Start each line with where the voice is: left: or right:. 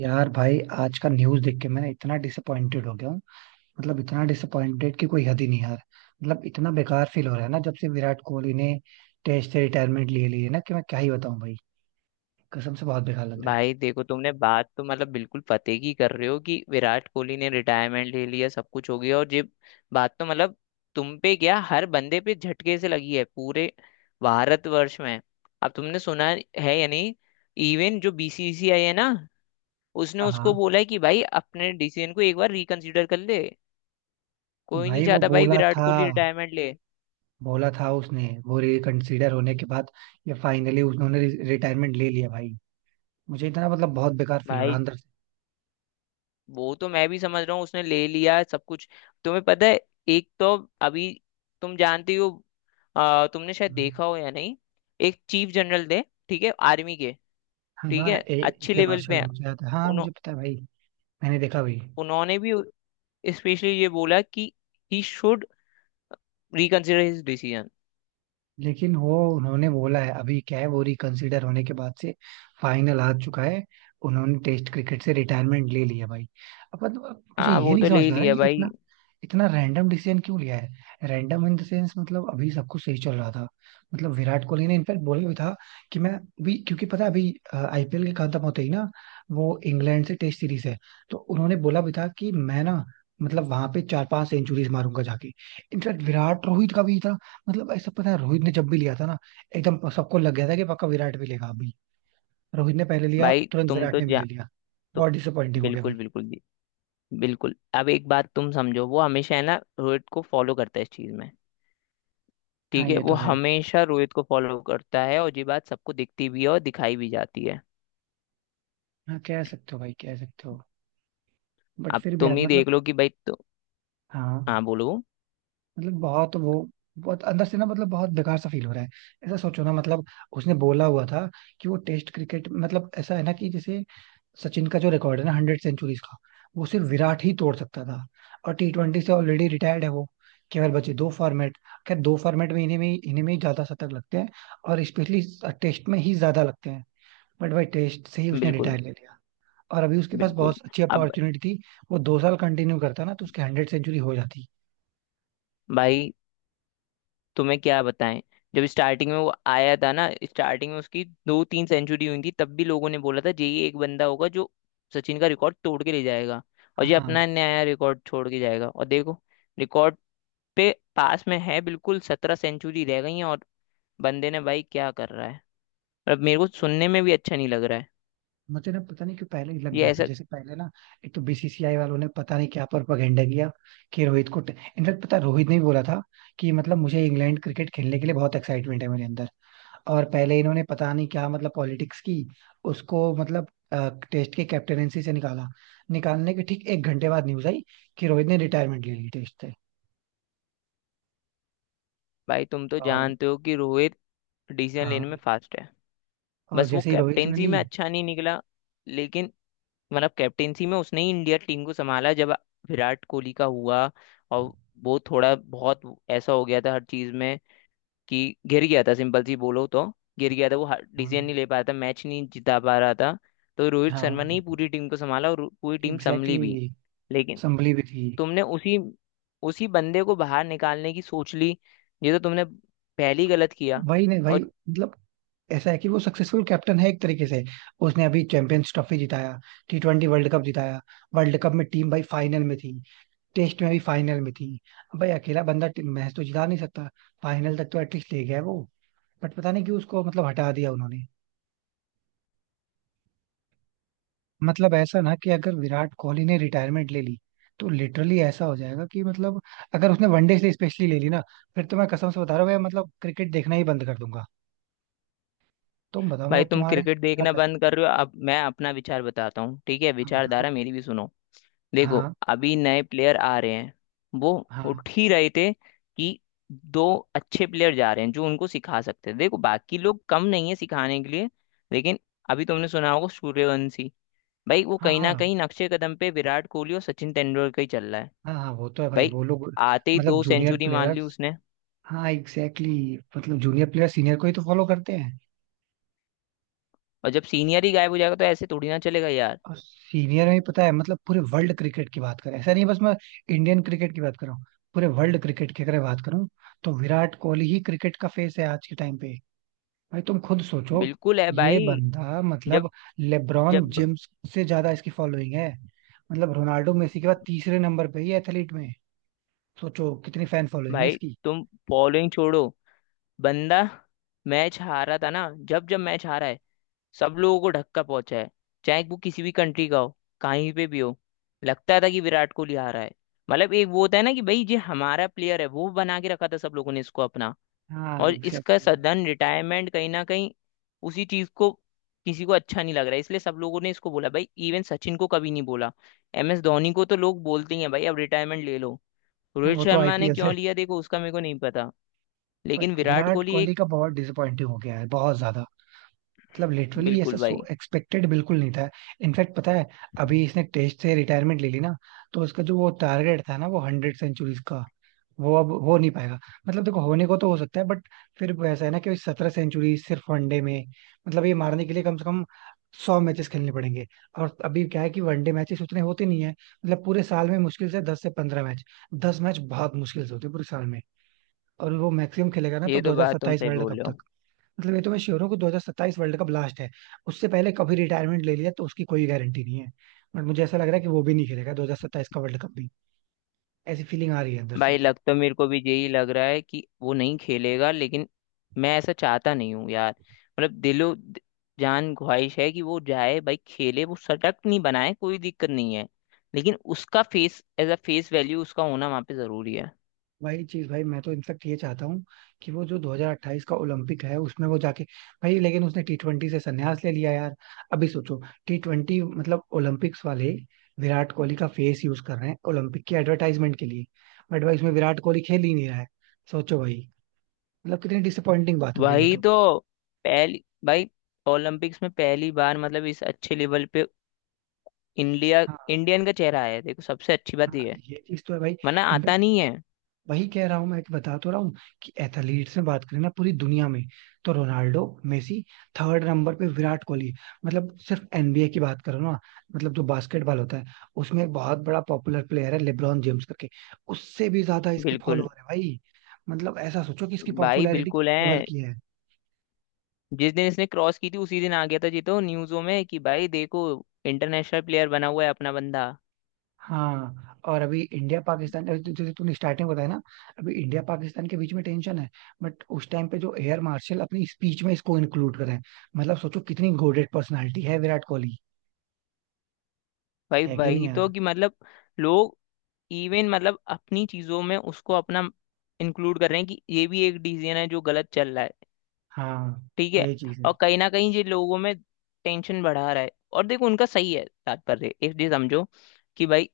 right: यार भाई, आज का न्यूज देख के मैं ना इतना डिसअपॉइंटेड हो गया हूँ। मतलब इतना डिसअपॉइंटेड कि कोई हद ही नहीं यार। मतलब इतना बेकार फील हो रहा है ना जब से विराट कोहली ने टेस्ट से रिटायरमेंट ले ली है ना कि मैं क्या ही बताऊं भाई। कसम से बहुत बेकार लग रहा है।
left: भाई देखो, तुमने बात तो मतलब बिल्कुल पते की कर रहे हो कि विराट कोहली ने रिटायरमेंट ले लिया, सब कुछ हो गया और ये बात तो मतलब तुम पे क्या, हर बंदे पे झटके से लगी है पूरे भारतवर्ष में। अब तुमने सुना है या नहीं, इवन जो बीसीसीआई है ना, उसने
right: हाँ,
left: उसको
right: हाँ।
left: बोला है कि भाई अपने डिसीजन को एक बार रिकंसिडर कर ले। कोई नहीं
right: भाई वो
left: चाहता भाई
right: बोला
left: विराट
right: था,
left: कोहली रिटायरमेंट ले।
right: बोला था उसने वो रिकंसीडर होने के बाद। ये फाइनली उन्होंने रिटायरमेंट ले लिया भाई। मुझे इतना मतलब बहुत बेकार फील हो रहा है
left: भाई,
right: अंदर से।
left: वो तो मैं भी समझ रहा हूँ, उसने ले लिया है सब कुछ। तुम्हें पता है, एक तो अभी, तुम जानती हो, तुमने शायद
right: हम्म।
left: देखा हो या नहीं, एक चीफ जनरल थे, ठीक है, आर्मी के,
right: हाँ,
left: ठीक
right: हाँ,
left: है,
right: ए
left: अच्छे
right: के
left: लेवल पे
right: मार्शल
left: हैं।
right: मुझे याद है, हाँ,
left: उन्हों,
right: मुझे पता है भाई। मैंने देखा भी।
left: उन्होंने भी स्पेशली ये बोला कि he should reconsider his decision.
right: लेकिन वो उन्होंने बोला है अभी क्या है, वो रिकंसिडर होने के बाद से फाइनल हार चुका है। उन्होंने टेस्ट क्रिकेट से रिटायरमेंट ले लिया भाई। अब मुझे
left: हाँ
right: ये
left: वो
right: नहीं
left: तो ले
right: समझ
left: ही
right: में आ रहा है,
left: लिया
right: ये
left: भाई।
right: इतना इतना रैंडम डिसीजन क्यों लिया है। रैंडम इन द सेंस मतलब अभी सब कुछ सही चल रहा था। मतलब विराट कोहली ने इनफैक्ट बोला भी था कि मैं अभी, क्योंकि पता है अभी आईपीएल के खत्म होते ही ना वो इंग्लैंड से टेस्ट सीरीज है, तो उन्होंने बोला भी था कि मैं ना मतलब वहां पे 4-5 सेंचुरीज मारूंगा जाके। इनफैक्ट विराट, रोहित का भी मतलब ऐसा पता है, रोहित ने जब भी लिया था ना एकदम सबको लग गया था कि पक्का विराट भी लेगा अभी। रोहित ने पहले लिया,
left: भाई
right: तुरंत
left: तुम
right: विराट
left: तो
right: ने भी
left: जा
right: ले लिया।
left: तो
right: बहुत डिसअपॉइंटिंग हो गया
left: बिल्कुल
right: भाई।
left: बिल्कुल जी। बिल्कुल, अब एक बात तुम समझो, वो हमेशा है ना रोहित को फॉलो करता है इस चीज में।
right: हाँ,
left: ठीक है,
right: ये
left: वो
right: तो है।
left: हमेशा रोहित को फॉलो करता है और ये बात सबको दिखती भी है और दिखाई भी जाती है।
right: हाँ, कह सकते हो भाई, कह सकते हो। बट
left: अब
right: फिर भी
left: तुम
right: यार
left: ही
right: मतलब।
left: देख लो कि भाई तो।
right: हाँ,
left: हाँ बोलो।
right: मतलब बहुत वो, बहुत अंदर से ना मतलब बहुत बेकार सा फील हो रहा है। ऐसा सोचो ना मतलब। उसने बोला हुआ था कि वो टेस्ट क्रिकेट मतलब ऐसा है ना कि जैसे सचिन का जो रिकॉर्ड है ना 100 सेंचुरीज का, वो सिर्फ विराट ही तोड़ सकता था। और टी ट्वेंटी से ऑलरेडी रिटायर्ड है वो, केवल बचे दो फॉर्मेट। खैर, दो फॉर्मेट में इन्हें में ही ज्यादा शतक लगते हैं, और स्पेशली टेस्ट में ही ज्यादा लगते हैं। बट भाई टेस्ट से ही उसने
left: बिल्कुल
right: रिटायर ले लिया। और अभी उसके पास
left: बिल्कुल।
right: बहुत अच्छी
left: अब
right: अपॉर्चुनिटी थी। वो 2 साल कंटिन्यू करता ना तो उसकी 100 सेंचुरी हो जाती।
left: भाई तुम्हें क्या बताएं, जब स्टार्टिंग में वो आया था ना, स्टार्टिंग में उसकी दो तीन सेंचुरी हुई थी, तब भी लोगों ने बोला था ये ही एक बंदा होगा जो सचिन का रिकॉर्ड तोड़ के ले जाएगा और ये
right: हाँ,
left: अपना नया रिकॉर्ड छोड़ के जाएगा। और देखो, रिकॉर्ड पे पास में है, बिल्कुल 17 सेंचुरी रह गई हैं। और बंदे ने, भाई, क्या कर रहा है। अब मेरे को सुनने में भी अच्छा नहीं लग रहा है
right: मुझे ना पता नहीं क्यों पहले ही लग
left: ये
right: गया था,
left: ऐसा।
right: जैसे पहले ना एक तो बीसीसीआई वालों ने पता नहीं क्या प्रोपेगेंडा किया कि रोहित को, इनफैक्ट पता है, रोहित ने ही बोला था कि मतलब मुझे इंग्लैंड क्रिकेट खेलने के लिए बहुत एक्साइटमेंट है मेरे अंदर, और पहले इन्होंने पता नहीं क्या मतलब पॉलिटिक्स की, उसको मतलब टेस्ट के कैप्टनसी से निकाला। निकालने के ठीक 1 घंटे बाद न्यूज आई कि रोहित ने रिटायरमेंट ले ली टेस्ट से।
left: भाई तुम तो
right: और
left: जानते हो कि रोहित डिसीजन लेने
right: हाँ,
left: में फास्ट है।
right: और
left: बस वो
right: जैसे ही रोहित ने
left: कैप्टेंसी में
right: ली।
left: अच्छा नहीं निकला, लेकिन मतलब कैप्टेंसी में उसने ही इंडिया टीम को संभाला, जब विराट कोहली का हुआ और वो थोड़ा बहुत ऐसा हो गया था हर चीज में, कि गिर गया था, सिंपल सी बोलो तो गिर गया था वो।
right: हाँ,
left: डिसीजन नहीं ले पा रहा था, मैच नहीं जिता पा रहा था, तो रोहित शर्मा
right: हाँ,
left: ने ही पूरी टीम को संभाला और पूरी टीम संभली भी।
right: एग्जैक्टली।
left: लेकिन
right: संभली भी थी।
left: तुमने उसी उसी बंदे को बाहर निकालने की सोच ली, ये तो तुमने पहले ही गलत किया।
right: वही नहीं भाई,
left: और
right: मतलब ऐसा है कि वो सक्सेसफुल कैप्टन है एक तरीके से। उसने अभी चैंपियंस ट्रॉफी जिताया, टी ट्वेंटी वर्ल्ड कप जिताया। वर्ल्ड कप में टीम भाई फाइनल में थी, टेस्ट में भी फाइनल में थी। अब भाई अकेला बंदा मैच तो जिता नहीं सकता, फाइनल तक तो एटलीस्ट ले गया है वो। बट पता नहीं क्यों उसको मतलब हटा दिया उन्होंने। मतलब ऐसा ना कि अगर विराट कोहली ने रिटायरमेंट ले ली, तो लिटरली ऐसा हो जाएगा कि मतलब अगर उसने वनडे से स्पेशली ले ली ना, फिर तो मैं कसम से बता रहा हूँ भाई, मतलब क्रिकेट देखना ही बंद कर दूंगा। तुम बताओ,
left: भाई
right: मतलब
left: तुम
right: तुम्हारे
left: क्रिकेट
right: क्या
left: देखना बंद कर
right: पर्सपेक्टिव।
left: रहे हो, अब मैं अपना विचार बताता हूँ। ठीक है,
right: बताओ।
left: विचारधारा मेरी भी सुनो। देखो,
right: हाँ,
left: अभी नए प्लेयर आ रहे हैं, वो
right: हाँ,
left: उठ ही रहे थे कि दो अच्छे प्लेयर जा रहे हैं जो उनको सिखा सकते हैं। देखो बाकी लोग कम नहीं है सिखाने के लिए, लेकिन अभी तुमने सुना होगा, सूर्यवंशी भाई वो
right: हाँ,
left: कहीं ना
right: हाँ,
left: कहीं नक्शे कदम पे विराट कोहली और सचिन तेंदुलकर ही चल रहा है।
right: हाँ, हाँ, वो तो है भाई,
left: भाई
right: वो लोग।
left: आते ही
right: मतलब
left: दो
right: जूनियर
left: सेंचुरी मान ली
right: प्लेयर्स।
left: उसने।
right: हाँ, एग्जैक्टली exactly, मतलब जूनियर प्लेयर सीनियर को ही तो फॉलो करते हैं।
left: और जब सीनियर ही गायब हो जाएगा तो ऐसे थोड़ी ना चलेगा यार।
right: और सीनियर में पता है, मतलब पूरे वर्ल्ड क्रिकेट की बात करें, ऐसा नहीं बस मैं इंडियन क्रिकेट की बात कर रहा हूँ। पूरे वर्ल्ड क्रिकेट की अगर बात करूँ तो विराट कोहली ही क्रिकेट का फेस है आज के टाइम पे। भाई तुम खुद सोचो।
left: बिल्कुल है
right: ये
left: भाई।
right: बंदा
left: जब
right: मतलब लेब्रॉन
left: जब
right: जेम्स से ज्यादा इसकी फॉलोइंग है। मतलब रोनाल्डो मेसी के बाद तीसरे नंबर पे ही एथलीट में। सोचो कितनी फैन फॉलोइंग है
left: भाई,
right: इसकी।
left: तुम बॉलिंग छोड़ो, बंदा मैच हारा था ना, जब जब मैच हारा है, सब लोगों को धक्का पहुंचा है, चाहे वो किसी भी कंट्री का हो, कहीं पे भी हो। लगता था कि विराट कोहली हारा है। मतलब एक वो होता है ना कि भाई ये हमारा प्लेयर है, वो बना के रखा था सब लोगों ने इसको अपना।
right: हाँ,
left: और इसका
right: एग्जैक्टली exactly।
left: सदन रिटायरमेंट कहीं ना कहीं उसी चीज को, किसी को अच्छा नहीं लग रहा है, इसलिए सब लोगों ने इसको बोला भाई, इवन सचिन को कभी नहीं बोला। एम एस धोनी को तो लोग बोलते ही हैं भाई अब रिटायरमेंट ले लो।
right: हाँ,
left: रोहित
right: वो तो
left: शर्मा ने
right: आईपीएल है।
left: क्यों लिया, देखो उसका मेरे को नहीं पता,
right: बट
left: लेकिन विराट
right: विराट
left: कोहली
right: कोहली
left: एक।
right: का बहुत डिसअपॉइंटिंग हो गया है, बहुत ज्यादा। मतलब लिटरली ऐसा
left: बिल्कुल
right: सो
left: भाई,
right: एक्सपेक्टेड बिल्कुल नहीं था। इनफैक्ट पता है, अभी इसने टेस्ट से रिटायरमेंट ले ली ना, तो उसका जो वो टारगेट था ना, वो 100 सेंचुरीज का, वो अब हो नहीं पाएगा। मतलब देखो, होने को तो हो सकता है बट फिर वो ऐसा है ना कि 17 सेंचुरी सिर्फ वनडे में, मतलब ये मारने के लिए कम से कम 100 मैचेस खेलने पड़ेंगे। और अभी क्या है कि वनडे मैचेस उतने होते नहीं है, मतलब पूरे साल में मुश्किल से 10 से 15 मैच, 10 मैच बहुत मुश्किल से होते हैं पूरे साल में। और वो मैक्सिमम खेलेगा ना तो
left: ये
right: दो
left: तो
right: हजार
left: बात तुम
right: सत्ताईस
left: सही
right: वर्ल्ड
left: बोल
right: कप
left: रहे हो।
right: तक। मतलब ये तो मैं श्योर हूँ कि 2027 वर्ल्ड कप लास्ट है। उससे पहले कभी रिटायरमेंट ले लिया तो उसकी कोई गारंटी नहीं है। बट मुझे ऐसा लग रहा है कि वो भी नहीं खेलेगा 2027 का वर्ल्ड कप भी। ऐसी फीलिंग आ रही है अंदर से।
left: भाई लग तो मेरे को भी यही लग रहा है कि वो नहीं खेलेगा, लेकिन मैं ऐसा चाहता नहीं हूँ यार। मतलब दिलो जान ख्वाहिश है कि वो जाए भाई, खेले, वो शतक नहीं बनाए कोई दिक्कत नहीं है, लेकिन उसका face, as a face value, उसका होना वहां पे जरूरी है।
right: वही चीज भाई, मैं तो इनफेक्ट ये चाहता हूँ कि वो जो 2028 का ओलंपिक है उसमें वो जाके, भाई लेकिन उसने टी ट्वेंटी से संन्यास ले लिया यार। अभी सोचो, टी ट्वेंटी मतलब ओलंपिक्स वाले, विराट कोहली का फेस यूज कर रहे हैं ओलंपिक की एडवर्टाइजमेंट के लिए, बट भाई उसमें विराट कोहली खेल ही नहीं रहा है। सोचो भाई, मतलब कितनी डिसअपॉइंटिंग बात हो गई है।
left: वही तो। पहली भाई, ओलंपिक्स में पहली बार मतलब इस अच्छे लेवल पे इंडिया
right: तो।
left: इंडियन का चेहरा आया है, देखो सबसे अच्छी बात
right: हाँ,
left: ये है,
right: ये चीज तो है भाई।
left: वरना आता
right: इनफैक्ट
left: नहीं है।
right: वही कह रहा हूं मैं, कि बता तो रहा हूँ कि एथलीट्स में बात करें ना पूरी दुनिया में, तो रोनाल्डो मेसी, थर्ड नंबर पे विराट कोहली। मतलब सिर्फ एनबीए की बात करो ना, मतलब जो बास्केटबॉल होता है, उसमें एक बहुत बड़ा पॉपुलर प्लेयर है लेब्रॉन जेम्स करके, उससे भी ज्यादा इसके
left: बिल्कुल
right: फॉलोअर है भाई। मतलब ऐसा सोचो कि इसकी
left: भाई,
right: पॉपुलैरिटी
left: बिल्कुल
right: लेवल
left: है।
right: की है।
left: जिस दिन इसने क्रॉस की थी उसी दिन आ गया था जी तो न्यूज़ों में कि भाई देखो इंटरनेशनल प्लेयर बना हुआ है अपना बंदा।
right: हाँ, और अभी इंडिया पाकिस्तान जैसे तूने स्टार्टिंग बताया ना, अभी इंडिया पाकिस्तान के बीच में टेंशन है, बट उस टाइम पे जो एयर मार्शल अपनी स्पीच में इसको इंक्लूड करें, मतलब सोचो कितनी गोडेड पर्सनालिटी है विराट कोहली।
left: भाई
right: है कि नहीं
left: वही तो,
right: यार?
left: कि मतलब लोग इवन मतलब अपनी चीजों में उसको अपना इंक्लूड कर रहे हैं कि ये भी एक डिसीजन है जो गलत चल रहा है।
right: हाँ,
left: ठीक है।
right: यही चीज
left: और
right: है।
left: कहीं ना कहीं ये लोगों में टेंशन बढ़ा रहा है। और देखो, उनका सही है तात्पर्य, इफ ये समझो, कि भाई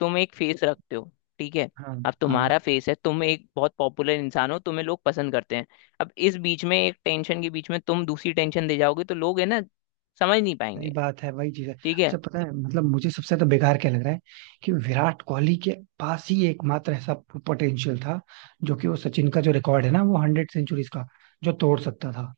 left: तुम एक फेस रखते हो, ठीक है,
right: हाँ,
left: अब
right: हाँ,
left: तुम्हारा फेस है, तुम एक बहुत पॉपुलर इंसान हो, तुम्हें लोग पसंद करते हैं। अब इस बीच में, एक टेंशन के बीच में तुम दूसरी टेंशन दे जाओगे, तो लोग है ना, समझ नहीं
right: सही
left: पाएंगे।
right: बात है, वही चीज है।
left: ठीक है।
right: अच्छा पता है मतलब मुझे सबसे तो बेकार क्या लग रहा है कि विराट कोहली के पास ही एकमात्र ऐसा पोटेंशियल था जो कि वो सचिन का जो रिकॉर्ड है ना, वो 100 सेंचुरीज का, जो तोड़ सकता था।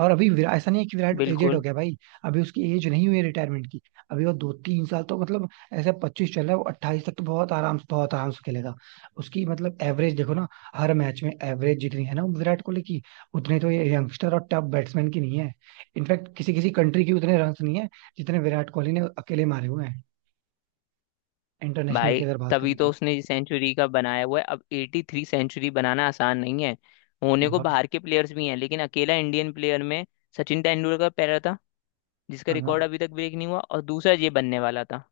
right: और अभी विराट ऐसा नहीं है कि विराट एजेड हो
left: बिल्कुल
right: गया भाई, अभी उसकी एज नहीं हुई है रिटायरमेंट की। अभी वो 2-3 साल तो मतलब ऐसे 25 चल रहा है वो, 28 तक तो बहुत आराम से, बहुत आराम से खेलेगा। उसकी मतलब एवरेज देखो ना, हर मैच में एवरेज जितनी है ना विराट कोहली की, उतने तो ये यंगस्टर और टॉप बैट्समैन की नहीं है। इनफैक्ट किसी किसी कंट्री की उतने रन नहीं है जितने विराट कोहली ने अकेले मारे हुए हैं, इंटरनेशनल की
left: भाई,
right: अगर बात
left: तभी
right: करें
left: तो
right: तो।
left: उसने सेंचुरी का बनाया हुआ है। अब 83 सेंचुरी बनाना आसान नहीं है, होने को
right: बहुत।
left: बाहर के प्लेयर्स भी हैं, लेकिन अकेला इंडियन प्लेयर में सचिन तेंदुलकर पहला था जिसका
right: हाँ
left: रिकॉर्ड अभी तक ब्रेक नहीं हुआ, और दूसरा ये बनने वाला था।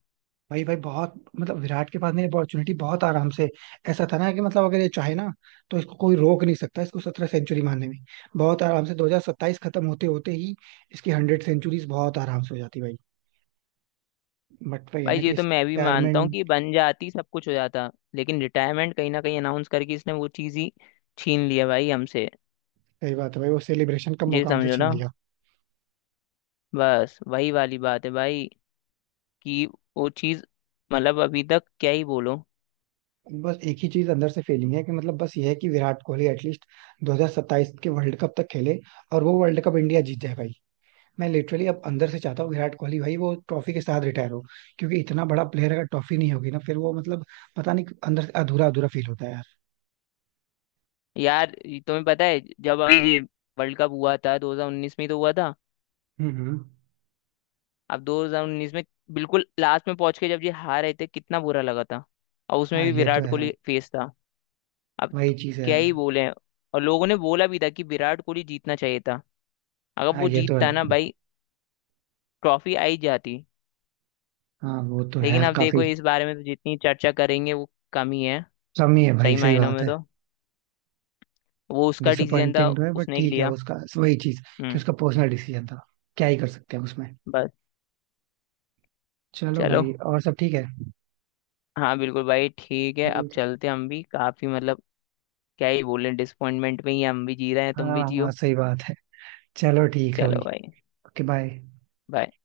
right: भाई, भाई बहुत मतलब, विराट के पास नहीं अपॉर्चुनिटी, बहुत आराम से ऐसा था ना कि मतलब अगर ये चाहे ना, तो इसको कोई रोक नहीं सकता इसको 17 सेंचुरी मारने में। बहुत आराम से 2027 खत्म होते होते ही इसकी 100 सेंचुरीज बहुत आराम से हो जाती भाई। बट भाई है
left: भाई
right: ना
left: ये
right: कि
left: तो
right: इसकी
left: मैं भी मानता हूँ कि
right: रिटायरमेंट।
left: बन जाती, सब कुछ हो जाता, लेकिन रिटायरमेंट कहीं ना कहीं अनाउंस करके इसने वो चीज ही छीन लिया भाई हमसे।
right: सही बात है भाई, वो सेलिब्रेशन का
left: ये
right: मौका हमसे
left: समझो
right: छीन
left: ना,
right: लिया।
left: बस वही वाली बात है भाई, कि वो चीज, मतलब अभी तक क्या ही बोलो।
right: बस एक ही चीज अंदर से फीलिंग है कि मतलब बस ये है कि विराट कोहली एटलीस्ट 2027 के वर्ल्ड कप तक खेले, और वो वर्ल्ड कप इंडिया जीत जाए भाई। मैं लिटरली अब अंदर से चाहता हूँ विराट कोहली भाई वो ट्रॉफी के साथ रिटायर हो, क्योंकि इतना बड़ा प्लेयर, अगर ट्रॉफी नहीं होगी ना फिर वो मतलब, पता नहीं अंदर से अधूरा अधूरा फील होता है यार।
left: यार ये तुम्हें पता है, जब अभी ये वर्ल्ड कप हुआ था 2019 में ही तो हुआ था।
right: हम्म,
left: अब 2019 में बिल्कुल लास्ट में पहुंच के जब ये हार रहे थे, कितना बुरा लगा था, और उसमें
right: हाँ,
left: भी
right: ये तो
left: विराट
right: है यार,
left: कोहली फेस था। अब तो
right: वही चीज है
left: क्या
right: यार।
left: ही बोले। और लोगों ने बोला भी था कि विराट कोहली जीतना चाहिए था। अगर
right: हाँ,
left: वो
right: ये तो है।
left: जीतता ना भाई, ट्रॉफी आई जाती।
right: हाँ, वो तो है
left: लेकिन
right: यार
left: अब देखो,
right: काफी।
left: इस बारे में तो जितनी चर्चा करेंगे वो कम ही है।
right: कमी है भाई,
left: सही
right: सही
left: मायनों
right: बात
left: में
right: है।
left: तो वो उसका डिसीजन था,
right: डिसअपॉइंटिंग तो है बट
left: उसने ही
right: ठीक है
left: लिया।
right: उसका। वही चीज कि
left: हम्म।
right: उसका पर्सनल डिसीजन था। क्या ही कर सकते हैं उसमें।
left: बस।
right: चलो
left: चलो।
right: भाई, और सब ठीक है।
left: हाँ बिल्कुल भाई, ठीक है, अब
right: ठीक है।
left: चलते हैं, हम भी काफी मतलब क्या ही बोले, डिसअपॉइंटमेंट में ही हम भी जी रहे हैं, तुम
right: हाँ,
left: भी
right: हाँ,
left: जियो।
right: सही बात है। चलो ठीक है
left: चलो
right: भाई।
left: भाई।
right: Okay, bye.
left: bye।